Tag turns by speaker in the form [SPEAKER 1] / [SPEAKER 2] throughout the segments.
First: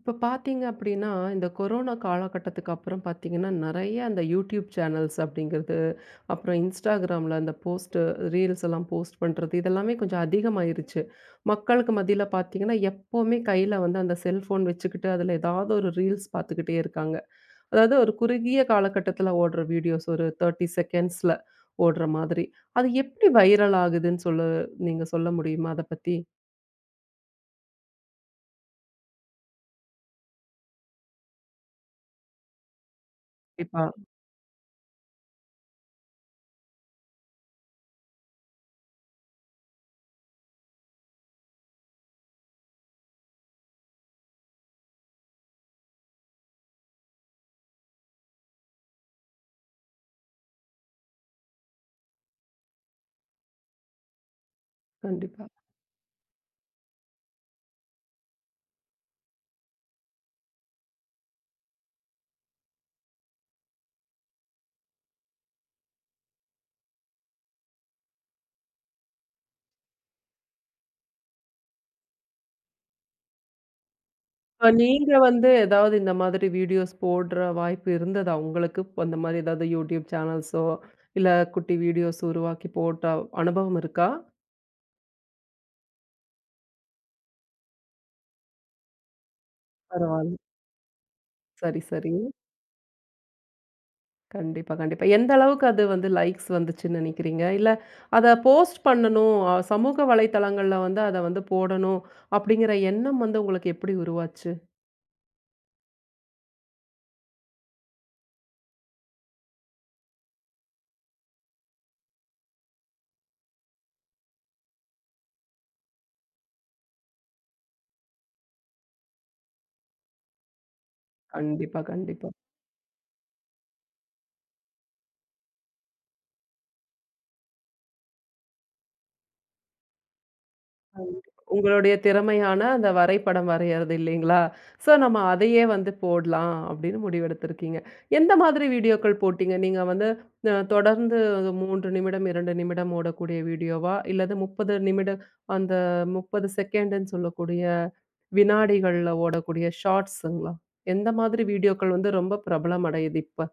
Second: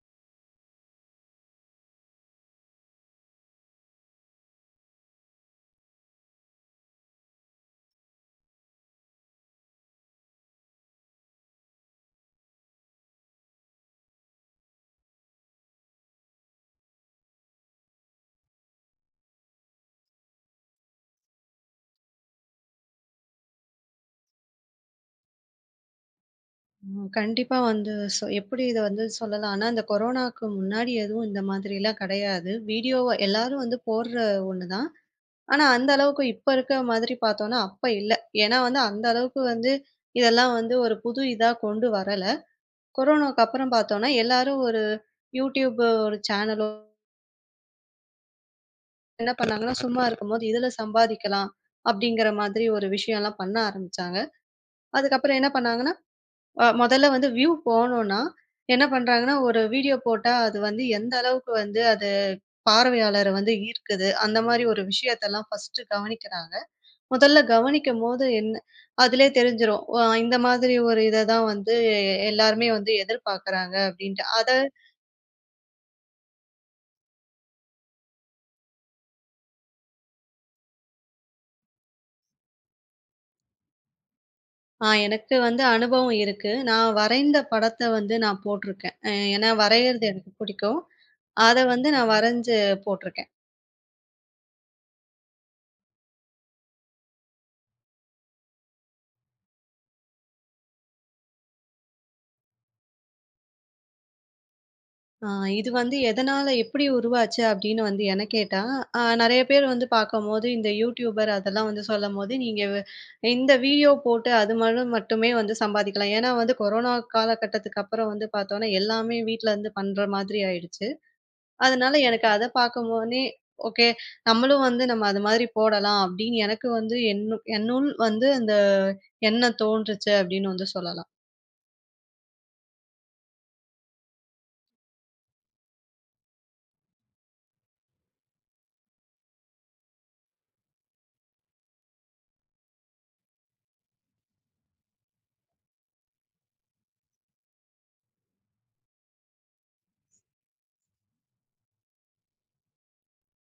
[SPEAKER 1] இப்போ பார்த்தீங்க அப்படின்னா, இந்த கொரோனா காலகட்டத்துக்கு அப்புறம் பார்த்தீங்கன்னா, நெறைய அந்த யூடியூப் சேனல்ஸ் அப்படிங்கிறது, அப்புறம் இன்ஸ்டாகிராமில அந்த போஸ்ட்டு, ரீல்ஸ் எல்லாம் போஸ்ட் பண்றது, இதெல்லாமே கொஞ்சம் அதிகமாயிருச்சு. மக்களுக்கு மத்தியில பார்த்தீங்கன்னா, எப்பவுமே கையில வந்து அந்த செல்ஃபோன் வச்சுக்கிட்டு, அதில ஏதாவது ஒரு ரீல்ஸ் பார்த்துக்கிட்டே இருக்காங்க. அதாவது ஒரு குறுகிய காலகட்டத்தில ஓடுற வீடியோஸ், ஒரு 30 செகண்ட்ஸில ஓடுற மாதிரி. அது எப்படி வைரல் ஆகுதுன்னு சொல்ல நீங்க சொல்ல முடியுமா? அத பத்தி?
[SPEAKER 2] ம். கண்டிப்பா வந்து எப்படி இத வந்து சொல்லலாம்னா, அந்த கொரோனாக்கு முன்னாடி எதுவும் இந்த மாதிரிலாம் கிடையாது. வீடியோவ எல்லாரும் வந்து
[SPEAKER 1] கண்டிப்பா,
[SPEAKER 2] போடுற ஒண்ணு தான். ஆனா, அந்த அளவுக்கு இப்ப இருக்கிற மாதிரி பார்த்தோம்னா, அப்ப இல்ல. ஏன்னா வந்து அந்த அளவுக்கு வந்து இதெல்லாம் வந்து ஒரு புது இதா கொண்டு வரல. கொரோனாக்கு அப்புறம் பார்த்தோம்னா, எல்லாரும் ஒரு YouTube ஒரு சேனலோ என்ன பண்ணாங்கன்னா, சும்மா இருக்கும்போது இதுல சம்பாதிக்கலாம் அப்படிங்கிற மாதிரி ஒரு விஷயம்லாம் பண்ண ஆரம்பிச்சாங்க. அதுக்கப்புறம்
[SPEAKER 1] கண்டிப்பா.
[SPEAKER 2] என்ன பண்ணாங்கன்னா, மொதல்ல வந்து வியூ போணும்னா, என்ன பண்றாங்கன்னா, ஒரு வீடியோ போட்டா அது வந்து எந்த அளவுக்கு வந்து அது பார்வையாளர வந்து ஈர்க்குது. அந்த மாரி ஒரு விஷயத்தெல்லாம் ஃபர்ஸ்ட்டு கவனிக்கிறாங்க. முதல்ல கவனிக்கும்போது என்ன அதிலயே தெரிஞ்சிரும். இந்த மாதிரி ஒரு இத தான் வந்து எல்லாருமே வந்து எதிர்பார்க்குறாங்க அப்டின்ட்டு. அத
[SPEAKER 1] இப்ப நீங்க வந்து ஏதாவது இந்த மாதிரி வீடியோஸ் போடுற வாய்ப்பு இருந்ததா உங்களுக்கு? அந்த மாதிரி ஏதாவது YouTube சேனல்ஸோ, இல்ல குட்டி வீடியோஸ் உருவாக்கி போட்ட அனுபவம் இருக்கா?
[SPEAKER 2] எனக்கு வந்து அனுபவம் இருக்கு. நான் வரைந்த படத்த வந்து நான் போட்டிருக்கேன். ஏன்னா வரையறது எனக்கு
[SPEAKER 1] பரவால்ல.
[SPEAKER 2] பிடிக்கும். அத
[SPEAKER 1] சரி,
[SPEAKER 2] வந்து நான்
[SPEAKER 1] சரி.
[SPEAKER 2] வரைஞ்சு போட்டிருக்கேன்.
[SPEAKER 1] கண்டிப்பா, கண்டிப்பா. எந்த அளவுக்கு அது வந்து லைக்ஸ் வந்துச்சுன்னு நினைக்கிறீங்க? இல்ல அத போஸ்ட் பண்ணணும், சமூக வலைத்தளங்கள்ல வந்து அத வந்து போடணும், அப்படிங்கிற எண்ணம் வந்து உங்களுக்கு எப்படி உருவாச்சு?
[SPEAKER 2] ஆ இது வந்து எதனால எப்படி உருவாச்சு அப்படின்னு வந்து என்ன கேட்டா, நெறைய பேர் வந்து பார்க்கும்போது, இந்த யூடியூபர் அதெல்லாம் வந்து சொல்லும்போது, இந்த வீடியோ போட்டு அது மூலம் மட்டுமே வந்து சம்பாதிக்கலாம். ஏன்னா வந்து கொரோனா காலகட்டத்துக்கு அப்புறம் வந்து பார்த்தோம்னா, எல்லாமே வீட்ல இருந்து பண்ற மாதிரி ஆயிடுச்சு.
[SPEAKER 1] கண்டிப்பா,
[SPEAKER 2] அதனால எனக்கு
[SPEAKER 1] கண்டிப்பா.
[SPEAKER 2] அத பார்க்கும்போதே, ஓகே, நம்மளும் வந்து நம்ம அது மாதிரி போடலாம் அப்படின்னு எனக்கு வந்து என்னுள் வந்து அந்த எண்ணம் தோன்றுச்சு அப்படின்னு வந்து சொல்லலாம்.
[SPEAKER 1] உங்களுடைய திறமையான அந்த வரைபடம் வரையறது இல்லைங்களா? சோ நம்ம அதையே வந்து போடலாம் அப்படின்னு முடிவெடுத்திருக்கீங்க. எந்த மாதிரி வீடியோக்கள் போட்டீங்க? நீங்க வந்து தொடர்ந்து 3 நிமிடம், 2 நிமிடம் ஓடக்கூடிய வீடியோவா? இல்லது 30 நிமிடம் அந்த 30 செகண்டுன்னு சொல்லக்கூடிய வினாடிகள்ல ஓடக்கூடிய ஷார்ட்ஸுங்களா? எந்த மாதிரி வீடியோக்கள் வந்து ரொம்ப பிரபலம் அடையுது இப்ப?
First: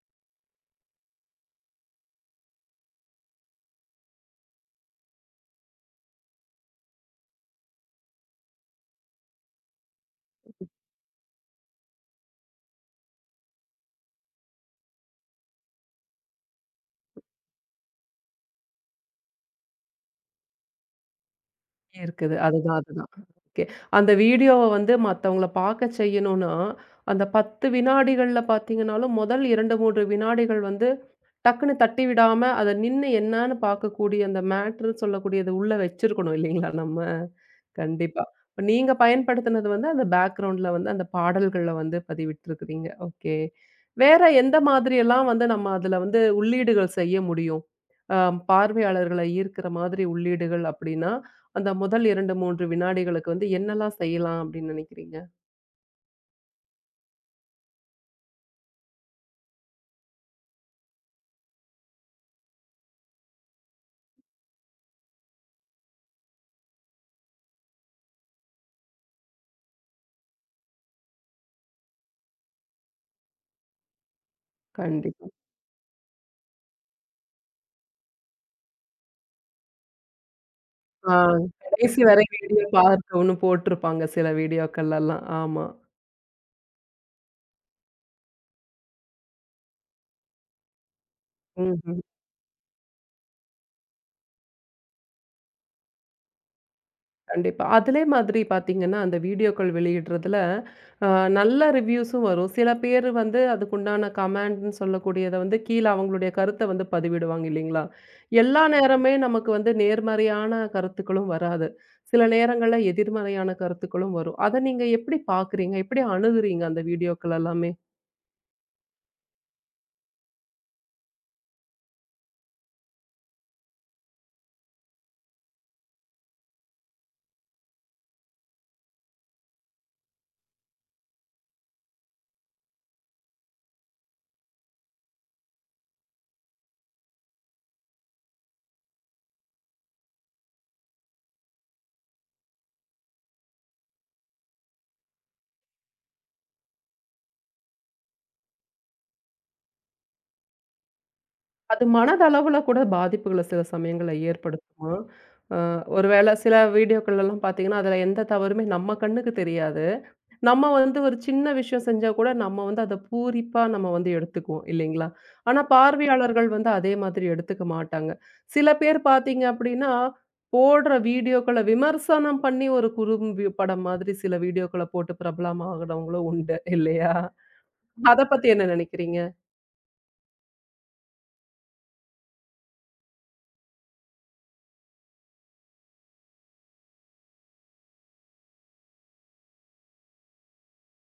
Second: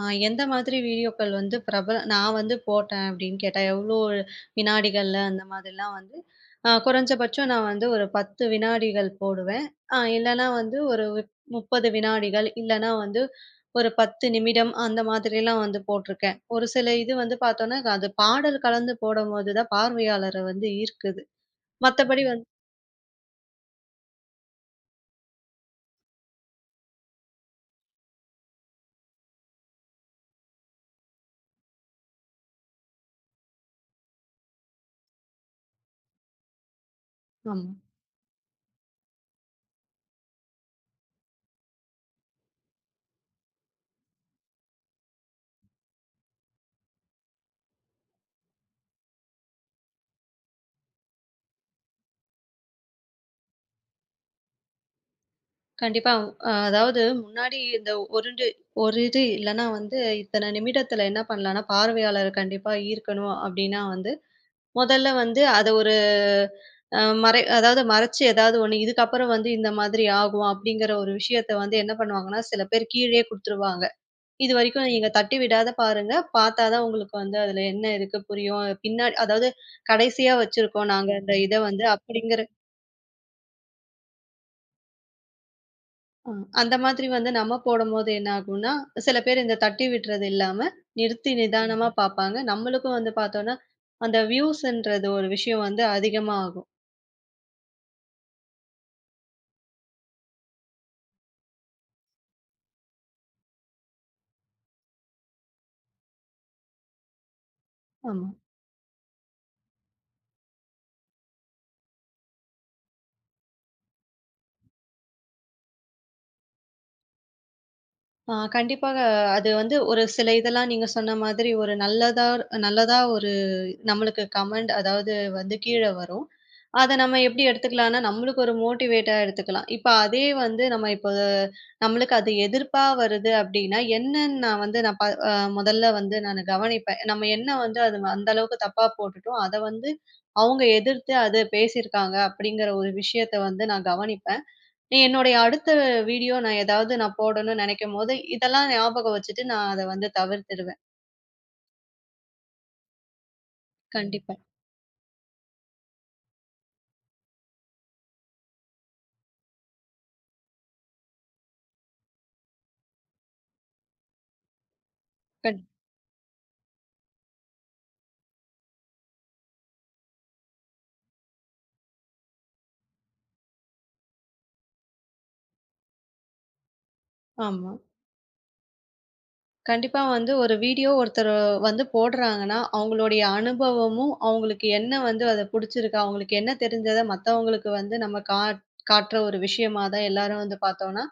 [SPEAKER 2] ஆ எந்த மாதிரி வீடியோக்கள் வந்து நான் வந்து போட்டேன் அப்படின்னு கேட்டா, எவ்ளோ வினாடிகள்ல அந்த மாதிரிலாம் வந்து குறைஞ்சபட்சம் நான் வந்து ஒரு 10 வினாடிகள் போடுவேன். இல்லன்னா வந்து ஒரு 30 வினாடிகள், இல்லன்னா வந்து ஒரு 10 நிமிடம் அந்த மாதிரிலாம் வந்து போட்டிருக்கேன். ஒரு சில இது வந்து பார்த்தோம்னா, அது பாடல் கலந்து போடும்போது தான் பார்வையாளர வந்து ஈர்க்குது. மத்தபடி
[SPEAKER 1] இருக்குது.
[SPEAKER 2] வந்து
[SPEAKER 1] அதுதான், அதுதான். ஓகே. அந்த வீடியோவ வந்து மத்தவங்கள பார்க்க செய்யணும்னா, அந்த 10 வினாடிகள்ல பார்த்தீங்கனாலும், முதல் 2, 3 வினாடிகள் வந்து டக்குன்னு தட்டி விடாம, அத நின்னு என்னான்னு பார்க்கக்கூடிய அந்த மேட்டர்ன்னு சொல்லக்கூடியது உள்ள வச்சிருக்கணும் இல்லைங்களா நம்ம?
[SPEAKER 2] ஆமா.
[SPEAKER 1] கண்டிப்பா. இப்ப நீங்க பயன்படுத்தினது வந்து அந்த பேக்கிரவுண்ட்ல வந்து அந்த பாடல்கள்ல வந்து பதிவிட்டுருக்கிறீங்க. ஓகே. வேற எந்த மாதிரியெல்லாம் வந்து நம்ம அதுல வந்து உள்ளீடுகள் செய்ய முடியும்? அ பார்வையாளர்களை ஈர்க்கிற மாதிரி உள்ளீடுகள் அப்படின்னா, அந்த முதல் 2, 3 வினாடிகளுக்கு வந்து என்னெல்லாம் செய்யலாம் அப்படின்னு நினைக்கிறீங்க?
[SPEAKER 2] கண்டிப்பா. அதாவது முன்னாடி இந்த ஒரு ஒரு இது இல்லன்னா வந்து இத்தன நிமிடத்துல என்ன பண்ணலாம்னா, பார்வையாளர கண்டிப்பா ஈர்க்கணும் அப்டின்னா வந்து, முதல்ல வந்து அத ஒரு அ மறை அதாவது மறைச்சு ஏதாவது ஒண்ணு இதுக்கப்புறம் வந்து இந்த மாதிரி ஆகும் அப்டிங்கிற ஒரு விஷயத்த வந்து என்ன பண்ணுவாங்கன்னா, சில பேர் கீழயே குடுத்துருவாங்க. இதுவரைக்கும் நீங்க
[SPEAKER 1] கண்டிப்பா.
[SPEAKER 2] தட்டி விடாத பாருங்க. பார்த்தா தான் உங்களுக்கு வந்து அதுல என்ன இருக்கு புரியும். பின்னாடி அதாவது கடைசியா வச்சிருக்கோம் நாங்க
[SPEAKER 1] ஆ
[SPEAKER 2] இந்த இத வந்து
[SPEAKER 1] கடைசி வரை
[SPEAKER 2] அப்டிங்கிற
[SPEAKER 1] வீடியோ பார்க்கவும் போட்டிருப்பாங்க சில வீடியோக்கள்லலாம். ஆமா.
[SPEAKER 2] அ அந்த மாதிரி வந்து நம்ம போடும்போது என்ன ஆகும்னா, சில பேர் இந்த தட்டி விடுறது இல்லாம, நிறுத்தி நிதானமா
[SPEAKER 1] ம்.
[SPEAKER 2] பார்ப்பாங்க. நம்மளுக்கும் வந்து பார்த்தோம்னா, அந்த வியூஸ்ன்றது ஒரு விஷயம் வந்து அதிகமா ஆகும்.
[SPEAKER 1] கண்டிப்பா. அதிலே மாதிரி பார்த்தீங்கன்னா, அந்த வீடியோக்கள் வெளியிடுறதுல அ நல்ல ரிவ்யூஸும் வரும். சில பேர் வந்து அதுக்குண்டான கமெண்ட்ன்னு சொல்லக்கூடியத வந்து கீழ அவங்களுடைய கருத்த வந்து பதிவிடுவாங்க இல்லைங்களா?
[SPEAKER 2] ஆமா.
[SPEAKER 1] எல்லா நேரமே நமக்கு வந்து நேர்மறையான கருத்துக்களும் வராது. சில நேரங்கள்ல எதிர்மறையான கருத்துக்களும் வரும். அத நீங்க எப்படி பார்க்குறீங்க? எப்படி அணுகுறீங்க அந்த வீடியோக்கள் எல்லாமே?
[SPEAKER 2] கண்டிப்பாக அது வந்து ஒரு சில இதெல்லாம் நீங்க சொன்ன மாதிரி ஒரு நல்லதா நல்லதா ஒரு நம்மளுக்கு கமெண்ட் அதாவது வந்து கீழ வரும். அத நம்ம எப்படி எடுத்துக்கலாம்னா, நம்மளுக்கு ஒரு மோட்டிவேட்டா எடுத்துக்கலாம். இப்ப அதே வந்து நம்ம இப்ப நம்மளுக்கு அது எதிர்ப்பா வருது அப்படின்னா, என்னன்னு நான் வந்து நான் ப அ முதல்ல வந்து நானு கவனிப்பேன். நம்ம என்ன வந்து அது அந்த அளவுக்கு தப்பா போட்டுட்டோம். அத வந்து அவங்க எதிர்த்து அது பேசியிருக்காங்க அப்படிங்கிற ஒரு விஷயத்த வந்து நான் கவனிப்பேன். நீ என்னுடைய அடுத்த வீடியோ நான் ஏதாவது நான் போடணும்னு நினைக்கும்போது, இதெல்லாம் ஞாபகம் வச்சுட்டு நான் அத வந்து தவிர்த்துடுவேன்.
[SPEAKER 1] அது மனதளவுல கூட பாதிப்புகள சில சமயங்கள்ல
[SPEAKER 2] கண்டிப்பா.
[SPEAKER 1] ஏற்படுத்துமா? அ ஒரு வேள சில வீடியோக்கள் எல்லாம் பார்த்தீங்கன்னா, அதுல எந்த தவறுமே நம்ம கண்ணுக்கு தெரியாது. நம்ம வந்து ஒரு சின்ன விஷயம் செஞ்சா கூட நம்ம வந்து அத பூரிப்பா நம்ம வந்து எடுத்துக்குவோம் இல்லைங்களா?
[SPEAKER 2] கண்
[SPEAKER 1] ஆனா பார்வையாளர்கள் வந்து அதே மாதிரி எடுத்துக்க மாட்டாங்க. சில பேர் பார்த்தீங்க அப்படின்னா, போடுற வீடியோக்கள விமர்சனம் பண்ணி ஒரு குறும்பி படம் மாதிரி சில வீடியோக்கள போட்டு பிரபலமாகறவங்களும் உண்டு இல்லையா?
[SPEAKER 2] ஆமா.
[SPEAKER 1] அத பத்தி என்ன நினைக்கிறீங்க?
[SPEAKER 2] கண்டிப்பா வந்து ஒரு வீடியோ ஒருத்தர் வந்து போடுறாங்கன்னா, அவங்களுடைய அனுபவமும், அவங்களுக்கு என்ன வந்து அது புடிச்சிருக்கு, அவங்களுக்கு என்ன தெரிஞ்சத மத்தவங்களுக்கு வந்து நம்ம காட்டுற ஒரு விஷயமா தான் எல்லாரும் வந்து பார்த்தோம்னா,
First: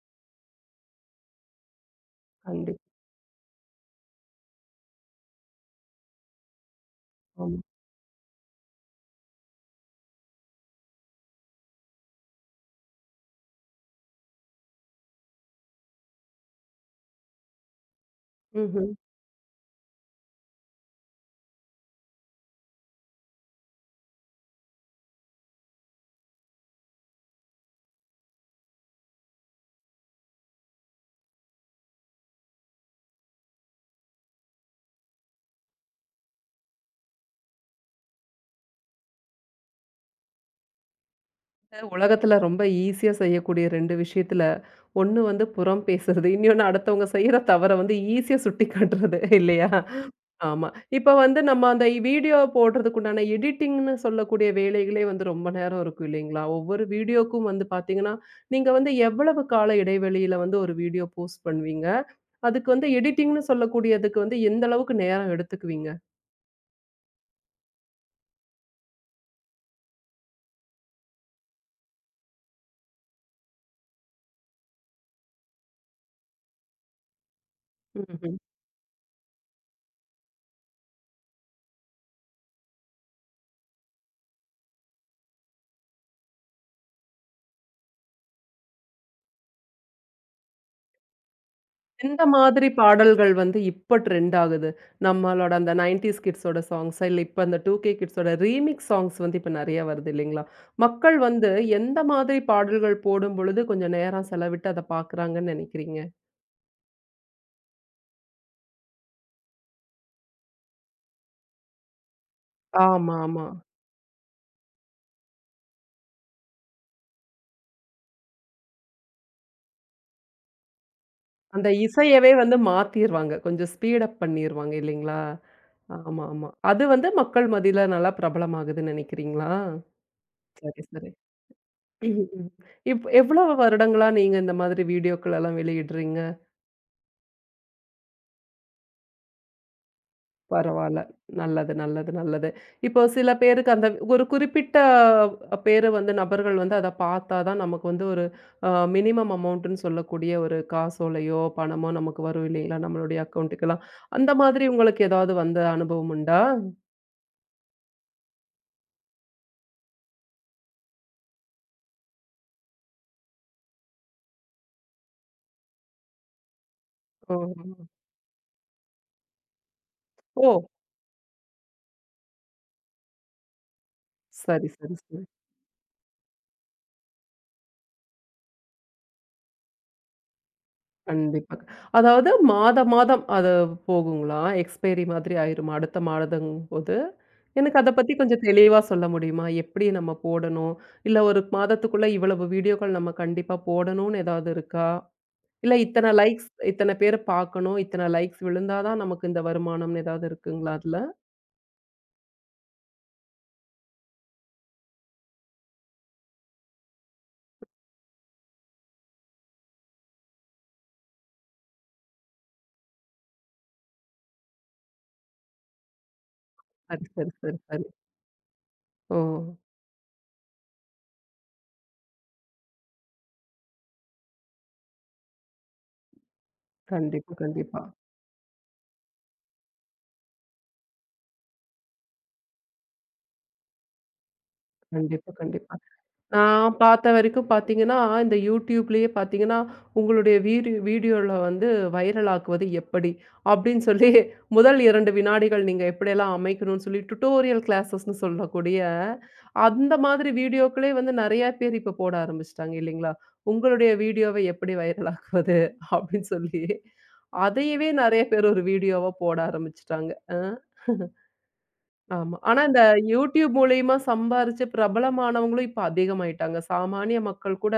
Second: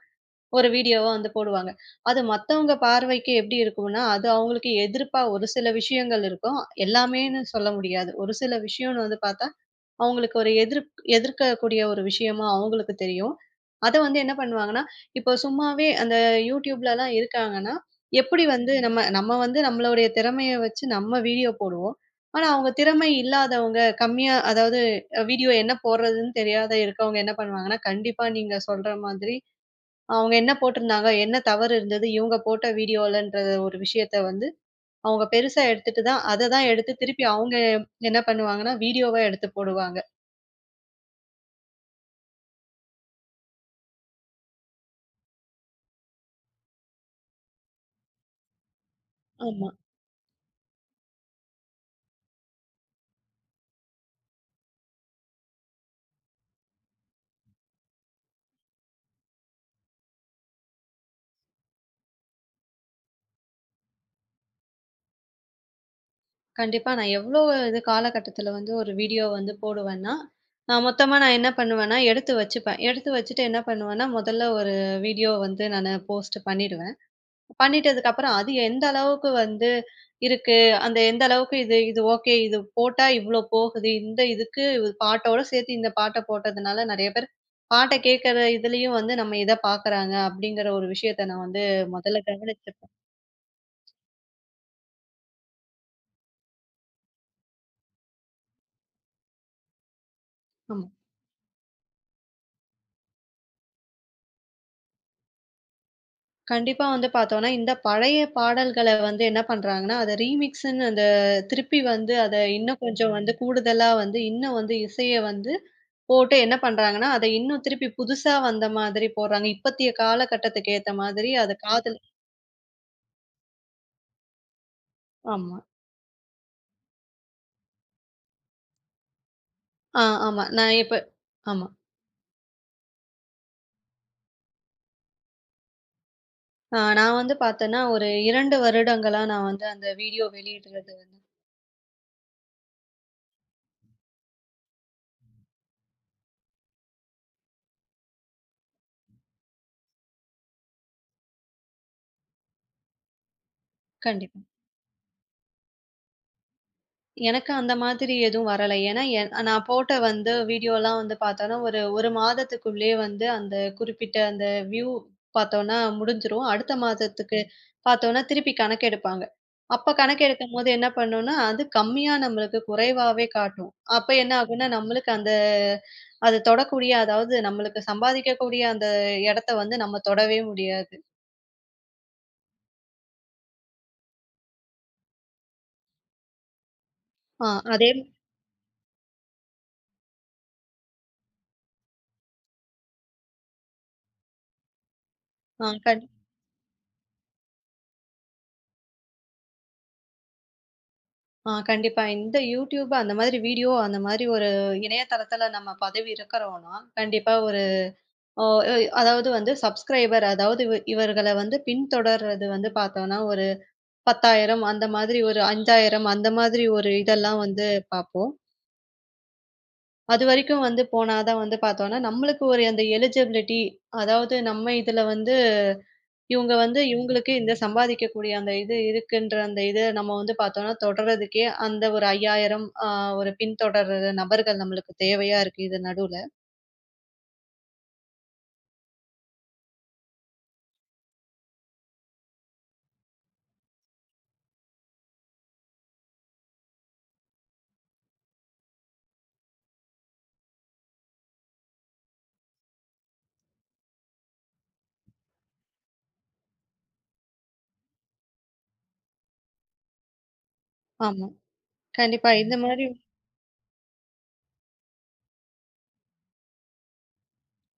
[SPEAKER 2] ஒரு வீடியோவா வந்து போடுவாங்க. அது மத்தவங்க
[SPEAKER 1] கண்டிப்பா.
[SPEAKER 2] பார்வைக்கு எப்படி இருக்கும்னா, அது அவங்களுக்கு எதிர்ப்பா ஒரு சில விஷயங்கள் இருக்கும். எல்லாமேன்னு
[SPEAKER 1] ஆமா.
[SPEAKER 2] சொல்ல முடியாது. ஒரு சில விஷயம்னு வந்து பார்த்தா அவங்களுக்கு ஒரு எதிர்க்கக்கூடிய ஒரு விஷயமா அவங்களுக்கு தெரியும். அத வந்து என்ன பண்ணுவாங்கன்னா, இப்போ சும்மாவே அந்த YouTubeலலாம் இருக்காங்கன்னா, எப்படி வந்து
[SPEAKER 1] ம்ஹ்ம்.
[SPEAKER 2] நம்ம நம்ம வந்து நம்மளுடைய திறமைய வச்சு நம்ம வீடியோ போடுவோம். ஆனா, அவங்க திறமை இல்லாதவங்க கம்மியா அதாவது வீடியோ என்ன போடுறதுன்னு தெரியாத இருக்கவங்க என்ன பண்ணுவாங்கன்னா, கண்டிப்பா நீங்க சொல்ற மாதிரி அவங்க என்ன போட்டிருந்தாங்க, என்ன தவறு இருந்தது இவங்க போட்ட வீடியோலன்ற ஒரு விஷயத்த வந்து அவங்க பெருசா எடுத்துட்டு தான் அத தான் எடுத்து திருப்பி அவங்க என்ன பண்ணுவாங்கன்னா, வீடியோவா எடுத்து போடுவாங்க.
[SPEAKER 1] உலகத்துல ரொம்ப ஈஸியா செய்யக்கூடிய 2 விஷயத்துல, ஒண்ணு வந்து புறம் பேசுறது, இன்னொன்னு அடுத்தவங்க செய்யற தவற வந்து ஈஸியா சுட்டிக்காட்டுறது இல்லையா?
[SPEAKER 2] ஆமா.
[SPEAKER 1] ஆமா. இப்ப வந்து நம்ம அந்த வீடியோ போடுறதுக்கு உண்டான எடிட்டிங்ன்னு சொல்லக்கூடிய வேலைகளே வந்து ரொம்ப நேரம் இருக்கும் இல்லைங்களா? ஒவ்வொரு வீடியோக்கும் வந்து பார்த்தீங்கன்னா, நீங்க வந்து எவ்வளவு கால இடைவெளியில வந்து ஒரு வீடியோ போஸ்ட் பண்ணுவீங்க? அதுக்கு வந்து எடிட்டிங்ன்னு சொல்லக்கூடியதுக்கு வந்து எந்த அளவுக்கு நேரம் எடுத்துக்குவீங்க?
[SPEAKER 2] கண்டிப்பா. நான் எவ்ளோ இது காலகட்டத்தில வந்து ஒரு வீடியோ வந்து போடுவேன்னா, நான் மொத்தமா நான் என்ன பண்ணுவேன்னா, எடுத்து வச்சுப்பேன். எடுத்து வச்சுட்டு என்ன பண்ணுவேன்னா, முதல்ல ஒரு வீடியோ வந்து நானு போஸ்ட் பண்ணிடுவேன். பண்ணிட்டதுக்கப்புறம்
[SPEAKER 1] ம்ஹ்ம்.
[SPEAKER 2] அது எந்த அளவுக்கு வந்து இருக்கு, அந்த எந்த அளவுக்கு இது இது ஓகே. இது போட்டா இவ்ளோ போகுது. இந்த இதுக்கு இது பாட்டோட சேர்த்து இந்த பாட்ட போட்டதுனால நெறைய பேர் பாட்ட கேட்கற இதுலயும் வந்து நம்ம இத பார்க்குறாங்க, அப்படிங்கிற ஒரு விஷயத்த நான் வந்து முதல்ல
[SPEAKER 1] எந்த மாதிரி
[SPEAKER 2] கவனிச்சிருப்பேன்.
[SPEAKER 1] பாடல்கள் வந்து இப்ப ட்ரெண்ட் ஆகுது? நம்மளோட அந்த 90ஸ் கிட்ஸோட சாங்ஸா? இல்ல இப்ப அந்த 2கே கிட்ஸோட ரீமிக்ஸ் சாங்ஸ் வந்து இப்ப நெறைய வருது இல்லைங்களா?
[SPEAKER 2] ஆமா.
[SPEAKER 1] மக்கள் வந்து எந்த மாதிரி பாடல்கள் போடும்பொழுது கொஞ்சம் நேரம் செலவிட்டு அத பார்க்குறாங்கன்னு நெனைக்கிறீங்க?
[SPEAKER 2] கண்டிப்பா வந்து பார்த்தோம்னா, இந்த பழைய பாடல்கள வந்து என்ன பண்றாங்கன்னா, அத ரீமிக்ஸ்ன்னு அந்த திருப்பி வந்து அத இன்னும் கொஞ்சம்
[SPEAKER 1] ஆமா,
[SPEAKER 2] வந்து
[SPEAKER 1] ஆமா.
[SPEAKER 2] கூடுதலா வந்து இன்னும் வந்து இசைய வந்து போட்டு என்ன பண்றாங்கன்னா, அத இன்னும் திருப்பி புதுசா வந்த மாதிரி போடுறாங்க. இப்பத்திய காலகட்டத்துக்கு ஏத்த மாதிரி அத
[SPEAKER 1] அந்த
[SPEAKER 2] காதுல
[SPEAKER 1] இசையவே வந்து மாத்திருவாங்க. கொஞ்சம் ஸ்பீட் அப் பண்ணிருவாங்க இல்லைங்களா?
[SPEAKER 2] ஆமா.
[SPEAKER 1] ஆமா, ஆமா. அது வந்து மக்கள் மத்தியில நல்லா பிரபலமாகுதுன்னு நெனைக்கிறீங்களா?
[SPEAKER 2] ஆமா. நான்
[SPEAKER 1] சரி,
[SPEAKER 2] இப்ப
[SPEAKER 1] சரி.
[SPEAKER 2] ஆமா.
[SPEAKER 1] ம், ம். எவ்வளவு வருடங்களா நீங்க இந்த மாதிரி வீடியோக்கள் எல்லாம் வெளியிடுறீங்க?
[SPEAKER 2] நான் வந்து பார்த்தேன்னா, ஒரு 2 வருடங்களா நான் வந்து அந்த வீடியோ வெளியிடுறது
[SPEAKER 1] பரவால்ல.
[SPEAKER 2] வந்து
[SPEAKER 1] நல்லது, நல்லது, நல்லது. இப்போ சில பேருக்கு அந்த ஒரு குறிப்பிட்ட பேரு வந்து நபர்கள் வந்து அத பார்த்தா தான் நமக்கு வந்து ஒரு அ மினிமம் அமௌண்ட்ன்னு சொல்லக்கூடிய ஒரு காசோலையோ, பணமோ நமக்கு வரும் இல்லைங்களா? நம்மளுடைய அக்கவுண்ட்டுக்கெல்லாம். அந்த
[SPEAKER 2] கண்டிப்பா.
[SPEAKER 1] மாதிரி உங்களுக்கு ஏதாவது வந்த அனுபவம் உண்டா?
[SPEAKER 2] எனக்கு அந்த மாதிரி எதுவும் வரல. ஏன்னா, நான் போட்ட வந்து வீடியோலாம் வந்து பார்த்தோன்னா, ஒரு 1 மாதத்துக்குள்ளேயே வந்து அந்த குறிப்பிட்ட அந்த வியூ பார்த்தோன்னா முடிஞ்சிரும். அடுத்த மாதத்துக்கு
[SPEAKER 1] ஓஹோ!
[SPEAKER 2] பார்த்தோன்னா, திருப்பி கணக்கெடுப்பாங்க. அப்ப
[SPEAKER 1] ஓ!
[SPEAKER 2] கணக்கெடுக்கும்போது என்ன பண்ணும்னா, அது கம்மியா நம்மளுக்கு குறைவாவே காட்டும். அப்ப என்ன ஆகும்னா,
[SPEAKER 1] சரி, சரி,
[SPEAKER 2] நம்மளுக்கு
[SPEAKER 1] சரி.
[SPEAKER 2] அந்த அது தொடக்கூடிய அதாவது நம்மளுக்கு சம்பாதிக்கக்கூடிய அந்த இடத்த வந்து நம்ம தொடவே முடியாது.
[SPEAKER 1] கண்டிப்பா. அதாவது மாத மாதம் அது போகுங்களா? எக்ஸ்பைரி மாதிரி ஆயிருமா? அடுத்த மாதங்கும்போது?
[SPEAKER 2] ஆ
[SPEAKER 1] எனக்கு
[SPEAKER 2] அதே
[SPEAKER 1] அத பத்தி கொஞ்சம் தெளிவா சொல்ல முடியுமா? எப்படி நம்ம போடணும்? இல்ல ஒரு மாதத்துக்குள்ள இவ்வளவு வீடியோக்கள் நம்ம கண்டிப்பா போடணும்னு ஏதாவது இருக்கா?
[SPEAKER 2] ஆ
[SPEAKER 1] இல்ல
[SPEAKER 2] கண்
[SPEAKER 1] இத்தன லைக்ஸ் இத்தன பேர் பார்க்கணும், இத்தன லைக்ஸ் விழுந்தா தான் நமக்கு இந்த வருமானம்னு ஏதாவது இருக்குங்களா அதுல?
[SPEAKER 2] ஆ கண்டிப்பா. இந்த YouTube அந்த மாதிரி வீடியோ, அந்த மாதிரி ஒரு இணையதளத்துல நம்ம பதவி இருக்கிறோம்னா, கண்டிப்பா ஒரு ஆ, அ அதாவது வந்து சப்ஸ்கிரைபர் அதாவது இவர்கள வந்து பின்தொடர்றது வந்து பார்த்தோம்னா, ஒரு 10,000 அந்த மாதிரி ஒரு 5,000 அந்த மாதிரி ஒரு
[SPEAKER 1] சரி, சரி,
[SPEAKER 2] இதெல்லாம்
[SPEAKER 1] சரி,
[SPEAKER 2] வந்து
[SPEAKER 1] சரி.
[SPEAKER 2] பார்ப்போம்.
[SPEAKER 1] ஓ!
[SPEAKER 2] அதுவரைக்கும் வந்து போனா தான் வந்து பார்த்தோம்னா, நம்மளுக்கு ஒரு அந்த எலிஜிபிலிட்டி அதாவது நம்ம இதுல வந்து இவுங்க வந்து இவுங்களுக்கு
[SPEAKER 1] கண்டிப்பா,
[SPEAKER 2] இந்த
[SPEAKER 1] கண்டிப்பா.
[SPEAKER 2] சம்பாதிக்கக்கூடிய அந்த இது இருக்குன்ற அந்த இத நம்ம வந்து பார்த்தோம்னா, தொடர்றதுக்கே அந்த ஒரு 5,000 ஒரு பின்தொடர்ற நபர்கள் நம்மளுக்கு
[SPEAKER 1] கண்டிப்பா,
[SPEAKER 2] தேவையா இருக்கு
[SPEAKER 1] கண்டிப்பா.
[SPEAKER 2] இது நடுவுல.
[SPEAKER 1] நான் பார்த்த வரைக்கும் பார்த்தீங்கன்னா, இந்த YouTubeலயே பார்த்தீங்கன்னா, "உங்களுடைய வீடு வீடியோல வந்து வைரல் ஆக்குவது எப்படி?" அப்படின்னு சொல்லி முதல் 2 வினாடிகள் நீங்க எப்படியெல்லாம் அமைக்கணும்னு சொல்லி டுட்டோரியல் கிளாஸஸ்ன்னு சொல்லக்கூடிய அந்த மாதிரி வீடியோக்களே வந்து நெறைய பேர் இப்ப போட ஆரம்பிச்சுட்டாங்க இல்லைங்களா? "உங்களுடைய வீடியோவை எப்படி வைரல் ஆக்குவது?" அப்படின்னு சொல்லி அதையவே நெறைய பேர் ஒரு வீடியோவா போட ஆரம்பிச்சுட்டாங்க. அ.
[SPEAKER 2] ஆமா. கண்டிப்பா.
[SPEAKER 1] ஆமா.
[SPEAKER 2] இந்த
[SPEAKER 1] ஆனா இந்த
[SPEAKER 2] மாரி
[SPEAKER 1] YouTube மூலியமா சம்பாரிச்சு பிரபலமானவங்களும் இப்ப அதிகமாயிட்டாங்க. சாமானிய மக்கள் கூட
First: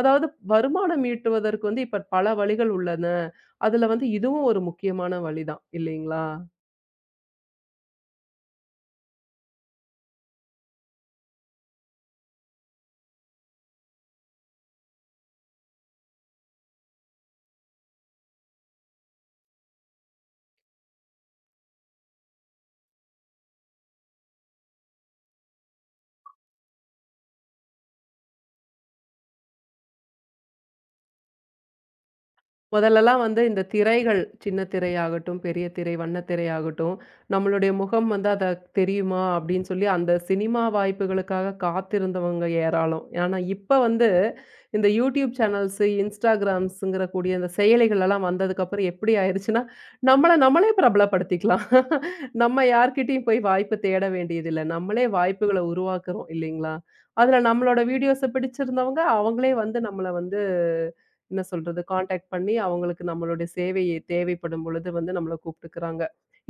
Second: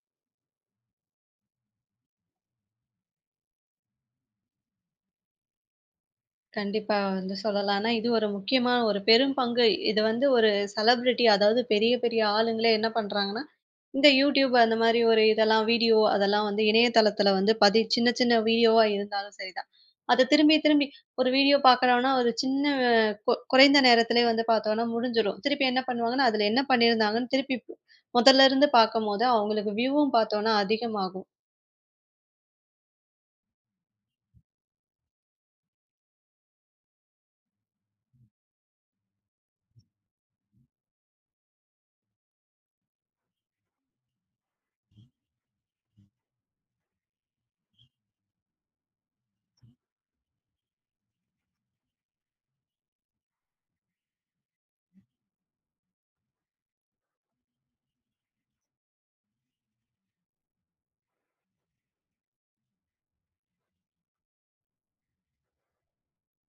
[SPEAKER 1] அதாவது வருமானம் ஈட்டுவதற்கு வந்து இப்ப பல வழிகள் உள்ளன. அதுல வந்து இதுவும் ஒரு முக்கியமான வழிதான் இல்லைங்களா?
[SPEAKER 2] கண்டிப்பா வந்து சொல்லலாம். ஆனா, இது ஒரு முக்கியமான ஒரு பெரும் பங்கு. இது வந்து ஒரு செலிபிரிட்டி அதாவது பெரிய பெரிய ஆளுங்களே என்ன பண்றாங்கன்னா, இந்த YouTube அந்த மாரி ஒரு இதெல்லாம் வீடியோ அதெல்லாம் வந்து இணையதளத்துல வந்து சின்ன சின்ன வீடியோவா இருந்தாலும் சரிதான். அத திரும்பி திரும்பி ஒரு வீடியோ பார்க்குறோம்னா, ஒரு சின்ன குறைந்த நேரத்திலேயே வந்து பார்த்தோம்னா முடிஞ்சிரும். திருப்பி என்ன பண்ணுவாங்கன்னா, அதுல என்ன பண்ணியிருந்தாங்கன்னு திருப்பி முதல்ல இருந்து பார்க்கும்போது, அவங்களுக்கு வியூவும் பார்த்தோம்னா அதிகமாகும்.
[SPEAKER 1] முதல்லலாம் வந்து இந்த திரைகள், சின்ன திரையாகட்டும், பெரிய திரை, வண்ண திரையாகட்டும், நம்மளுடைய முகம் வந்து அத தெரியுமா? அப்டின்னு சொல்லி அந்த சினிமா வாய்ப்புகளுக்காக காத்திருந்தவங்க ஏராளம். ஆனா, இப்ப வந்து இந்த யூடியூப் சேனல்ஸ், இன்ஸ்டாகிராம்ஸ்ங்கிற கூடிய இந்த செயலிகளெல்லாம் வந்ததுக்கப்புறம் எப்படி ஆயிருச்சுன்னா, நம்மள நம்மளே பிரபலப்படுத்திக்கலாம். நம்ம யார்கிட்டயும் போய் வாய்ப்பு தேட வேண்டியதில்ல. நம்மளே வாய்ப்புகள உருவாக்குறோம் இல்லைங்களா? அதுல நம்மளோட வீடியோஸ பிடிச்சிருந்தவங்க, அவங்களே வந்து நம்மள வந்து என்ன சொல்றது? கான்டாக்ட் பண்ணி அவங்களுக்கு நம்மளுடைய சேவை தேவைப்படும் பொழுது வந்து நம்மள கூப்பிட்டுக்கிறாங்க.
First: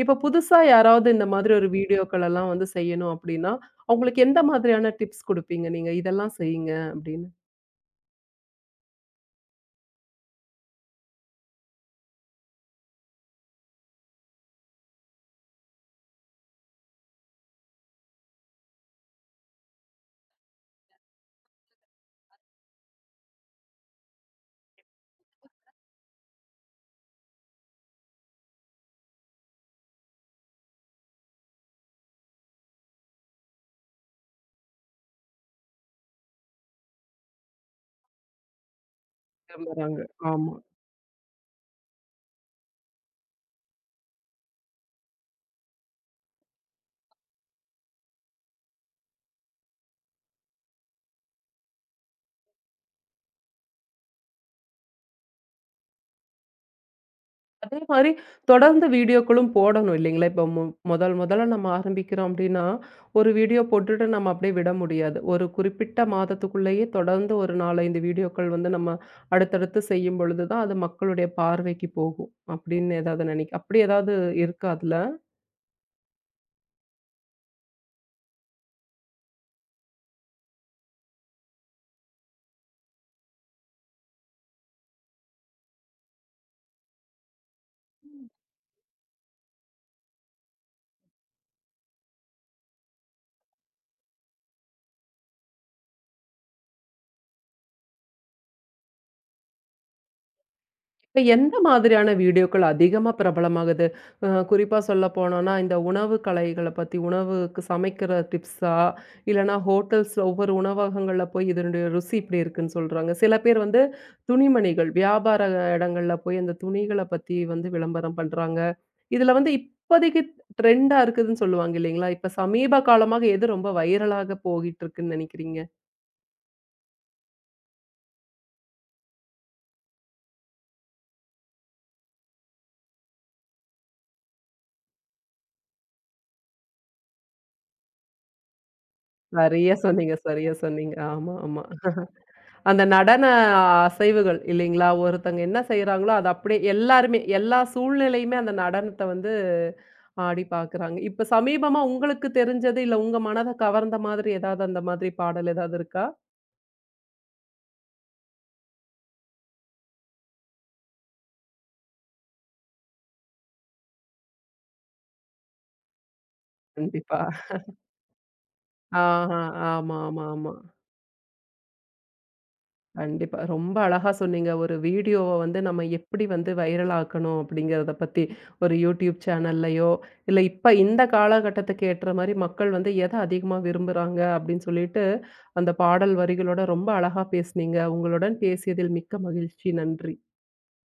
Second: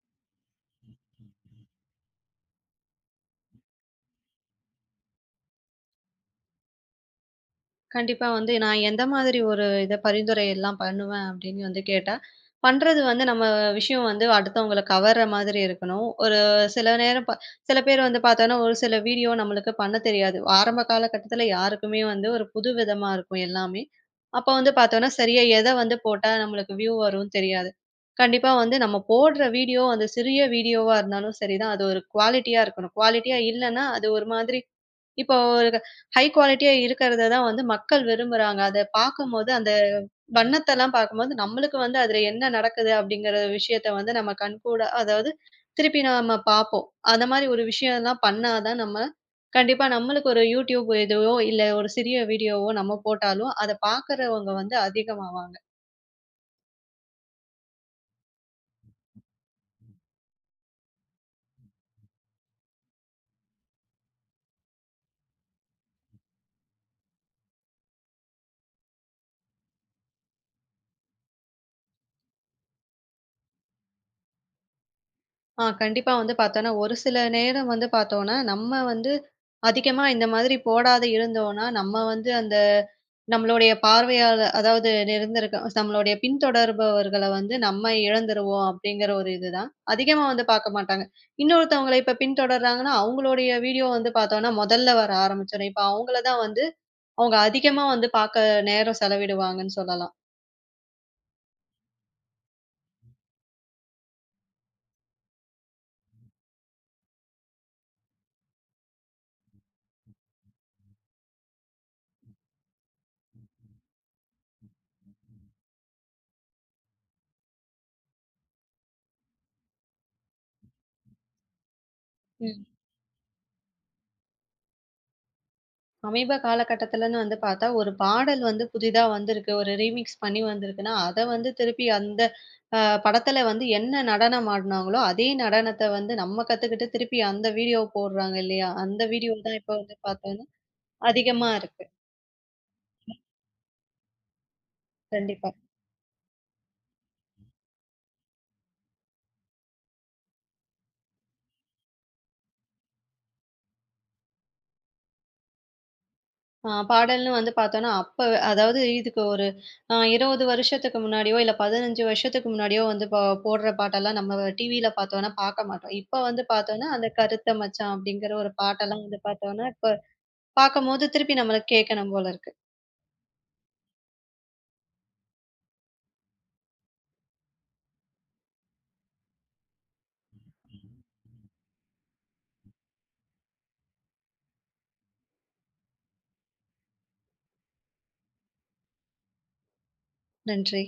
[SPEAKER 1] இப்ப புதுசா யாராவது இந்த மாதிரி ஒரு வீடியோக்கள் எல்லாம் வந்து செய்யணும் அப்படின்னா, அவங்களுக்கு எந்த மாதிரியான டிப்ஸ் குடுப்பீங்க நீங்க? இதெல்லாம் செய்யுங்க அப்படின்னு.
[SPEAKER 2] கண்டிப்பா வந்து நான் எந்த மாதிரி ஒரு இத பரிந்துரை எல்லாம் பண்ணுவேன் அப்படின்னு வந்து கேட்டா, பண்றது வந்து நம்ம விஷயம் வந்து அடுத்தவங்கள கவர்ற மாதிரி இருக்கணும். ஒரு சில நேரம் சில பேர் வந்து பாத்தோம்னா, ஒரு சில வீடியோ நம்மளுக்கு பண்ண தெரியாது. ஆரம்ப காலகட்டத்துல யாருக்குமே வந்து ஒரு புது விதமா இருக்கும் எல்லாமே. அப்ப வந்து பாத்தோம்னா, சரியா எத வந்து போட்டா நம்மளுக்கு வியூ வரும்னு தெரியாது. கண்டிப்பா வந்து நம்ம போடுற வீடியோ அந்த சிறிய வீடியோவா இருந்தாலும் சரிதான், அது ஒரு குவாலிட்டியா இருக்கணும். குவாலிட்டியா இல்லன்னா, அது ஒரு மாதிரி இப்போ ஒரு ஹை குவாலிட்டியா இருக்கிறத தான் வந்து மக்கள் விரும்புறாங்க. அத பாக்கும்போது, அந்த
[SPEAKER 1] விரும்புறாங்க. ஆமா.
[SPEAKER 2] வண்ணத்தெல்லாம் பாக்கும்போது, நம்மளுக்கு வந்து அதுல என்ன நடக்குது அப்படிங்கிற விஷயத்த வந்து நம்ம கண்கூடா அதாவது திருப்பி நாம பாப்போம். அந்த மாரி ஒரு விஷயம்லாம் பண்ணா தான் நம்ம கண்டிப்பா நம்மளுக்கு ஒரு YouTube இதுவோ, இல்ல ஒரு சிறிய வீடியோவோ நம்ம போட்டாலும், அத பாக்குறவங்க வந்து அதிகமாவாங்க.
[SPEAKER 1] அதே மாரி தொடர்ந்து வீடியோக்களும் போடணும் இல்லைங்களா? இப்போ முதல் முதல்ல நம்ம ஆரம்பிக்கிறோம் அப்டின்னா, ஒரு வீடியோ போட்டுட்டு நம்ம அப்டியே விட முடியாது. ஒரு குறிப்பிட்ட மாதத்துக்குள்ளேயே தொடர்ந்து ஒரு 4, 5 வீடியோக்கள் வந்து நம்ம அடுத்தடுத்து செய்யும் பொழுது தான், அது மக்களுடைய பார்வைக்கு போகும். அப்டின்னு ஏதாவது அப்டி ஏதாவது இருக்கா அதுல?
[SPEAKER 2] கண்டிப்பா வந்து பாத்தோம்னா, ஒரு சில நேரம் வந்து பாத்தோம்னா, நம்ம வந்து அதிகமா இந்த மாதிரி போடாத இருந்தோம்னா, நம்ம வந்து அந்த நம்மளுடைய பார்வையாள அதாவது நெருந்திருக்க நம்மளுடைய பின்தொடர்பவர்கள வந்து நம்ம இழந்துருவோம் அப்படிங்கிற ஒரு இதுதான். அதிகமா வந்து பார்க்க மாட்டாங்க. இன்னொருத்தவங்கள இப்ப பின்தொடர்றாங்கன்னா, அவங்களுடைய வீடியோ வந்து பார்த்தோம்னா, முதல்ல வர ஆரம்பிச்சுரும். இப்ப அவங்கள தான் வந்து அவங்க அதிகமா வந்து பார்க்க நேரம் செலவிடுவாங்கன்னு சொல்லலாம்.
[SPEAKER 1] இப்ப எந்த மாதிரியான வீடியோக்கள் அதிகமா பிரபலமாகுது? குறிப்பா சொல்ல போனோம்னா, இந்த உணவு கலைகள பத்தி, உணவுக்கு சமைக்கிற டிப்ஸா? இல்லன்னா ஹோட்டல்ஸ் ஒவ்வொரு உணவகங்கள்ல போய் இதனுடைய ருசி இப்படி இருக்குன்னு சொல்றாங்க. சில பேர் வந்து துணிமணிகள், வியாபார இடங்கள்ல போய் அந்த துணிகள பத்தி வந்து விளம்பரம் பண்றாங்க. இதுல வந்து இப்போதைக்கு ட்ரெண்டா இருக்குதுன்னு சொல்லுவாங்க இல்லைங்களா? இப்ப
[SPEAKER 2] ம்.
[SPEAKER 1] சமீப காலமாக எது ரொம்ப வைரலாக போகிட்டு இருக்குன்னு நினைக்கிறீங்க?
[SPEAKER 2] சமீப காலகட்டத்திலன்னு வந்து பார்த்தா, ஒரு பாடல் வந்து புதிதா வந்திருக்கு. ஒரு ரீமிக்ஸ் பண்ணி வந்திருக்குன்னா, அத வந்து திருப்பி அந்த படத்துல வந்து என்ன நடனம் ஆடுனாங்களோ, அதே நடனத்த வந்து நம்ம கத்துக்கிட்டு திருப்பி அந்த வீடியோ போடுறாங்க இல்லையா? அந்த வீடியோ தான் இப்ப
[SPEAKER 1] சரியா
[SPEAKER 2] வந்து
[SPEAKER 1] சொன்னீங்க,
[SPEAKER 2] பார்த்தோன்னா,
[SPEAKER 1] சரியா சொன்னீங்க. ஆமா,
[SPEAKER 2] அதிகமா
[SPEAKER 1] ஆமா.
[SPEAKER 2] இருக்கு.
[SPEAKER 1] அந்த நடன அசைவுகள் இல்லைங்களா? ஒருத்தங்க
[SPEAKER 2] கண்டிப்பா.
[SPEAKER 1] என்ன செய்றாங்களோ, அது அப்படியே எல்லாருமே, எல்லா சூழ்நிலையுமே அந்த நடனத்த வந்து ஆடி பார்க்குறாங்க. இப்ப சமீபமா உங்களுக்கு தெரிஞ்சது, இல்ல உங்க மனத கவர்ந்த மாதிரி ஏதாவது அந்த மாதிரி பாடல் ஏதாவது இருக்கா?
[SPEAKER 2] பாடல்ன்னு வந்து பார்த்தோன்னா, அப்ப அதாவது இதுக்கு ஒரு 20 வருஷத்துக்கு முன்னாடியோ, இல்ல 15 வருஷத்துக்கு முன்னாடியோ வந்து போடுற பாட்டெல்லாம் நம்ம டிவியில பார்த்தோன்னா, பார்க்க மாட்டோம். இப்ப வந்து பார்த்தோன்னா, அந்த
[SPEAKER 1] கண்டிப்பா.
[SPEAKER 2] கருத்த மச்சான் அப்படிங்கிற ஒரு பாட்டெல்லாம் வந்து
[SPEAKER 1] ஆஹா.
[SPEAKER 2] பார்த்தோன்னா, இப்ப
[SPEAKER 1] ஆமா, ஆமா, ஆமா.
[SPEAKER 2] பாக்கும்போது திருப்பி நம்மள கேட்கணும் போல இருக்கு.
[SPEAKER 1] கண்டிப்பா. ரொம்ப அழகா சொன்னீங்க. ஒரு வீடியோவ வந்து நம்ம எப்படி வந்து வைரல் ஆக்கணும் அப்படிங்கிறத பத்தி. ஒரு யூடியூப் சேனல்லயோ, இல்ல இப்ப இந்த காலகட்டத்துக்கு ஏற்ற மாரி மக்கள் வந்து எத அதிகமா விரும்புறாங்க அப்படின்னு சொல்லிட்டு, அந்த பாடல் வரிகளோட ரொம்ப அழகா பேசுனீங்க. உங்களுடன் பேசியதில் மிக்க மகிழ்ச்சி. நன்றி.
[SPEAKER 2] நன்றி.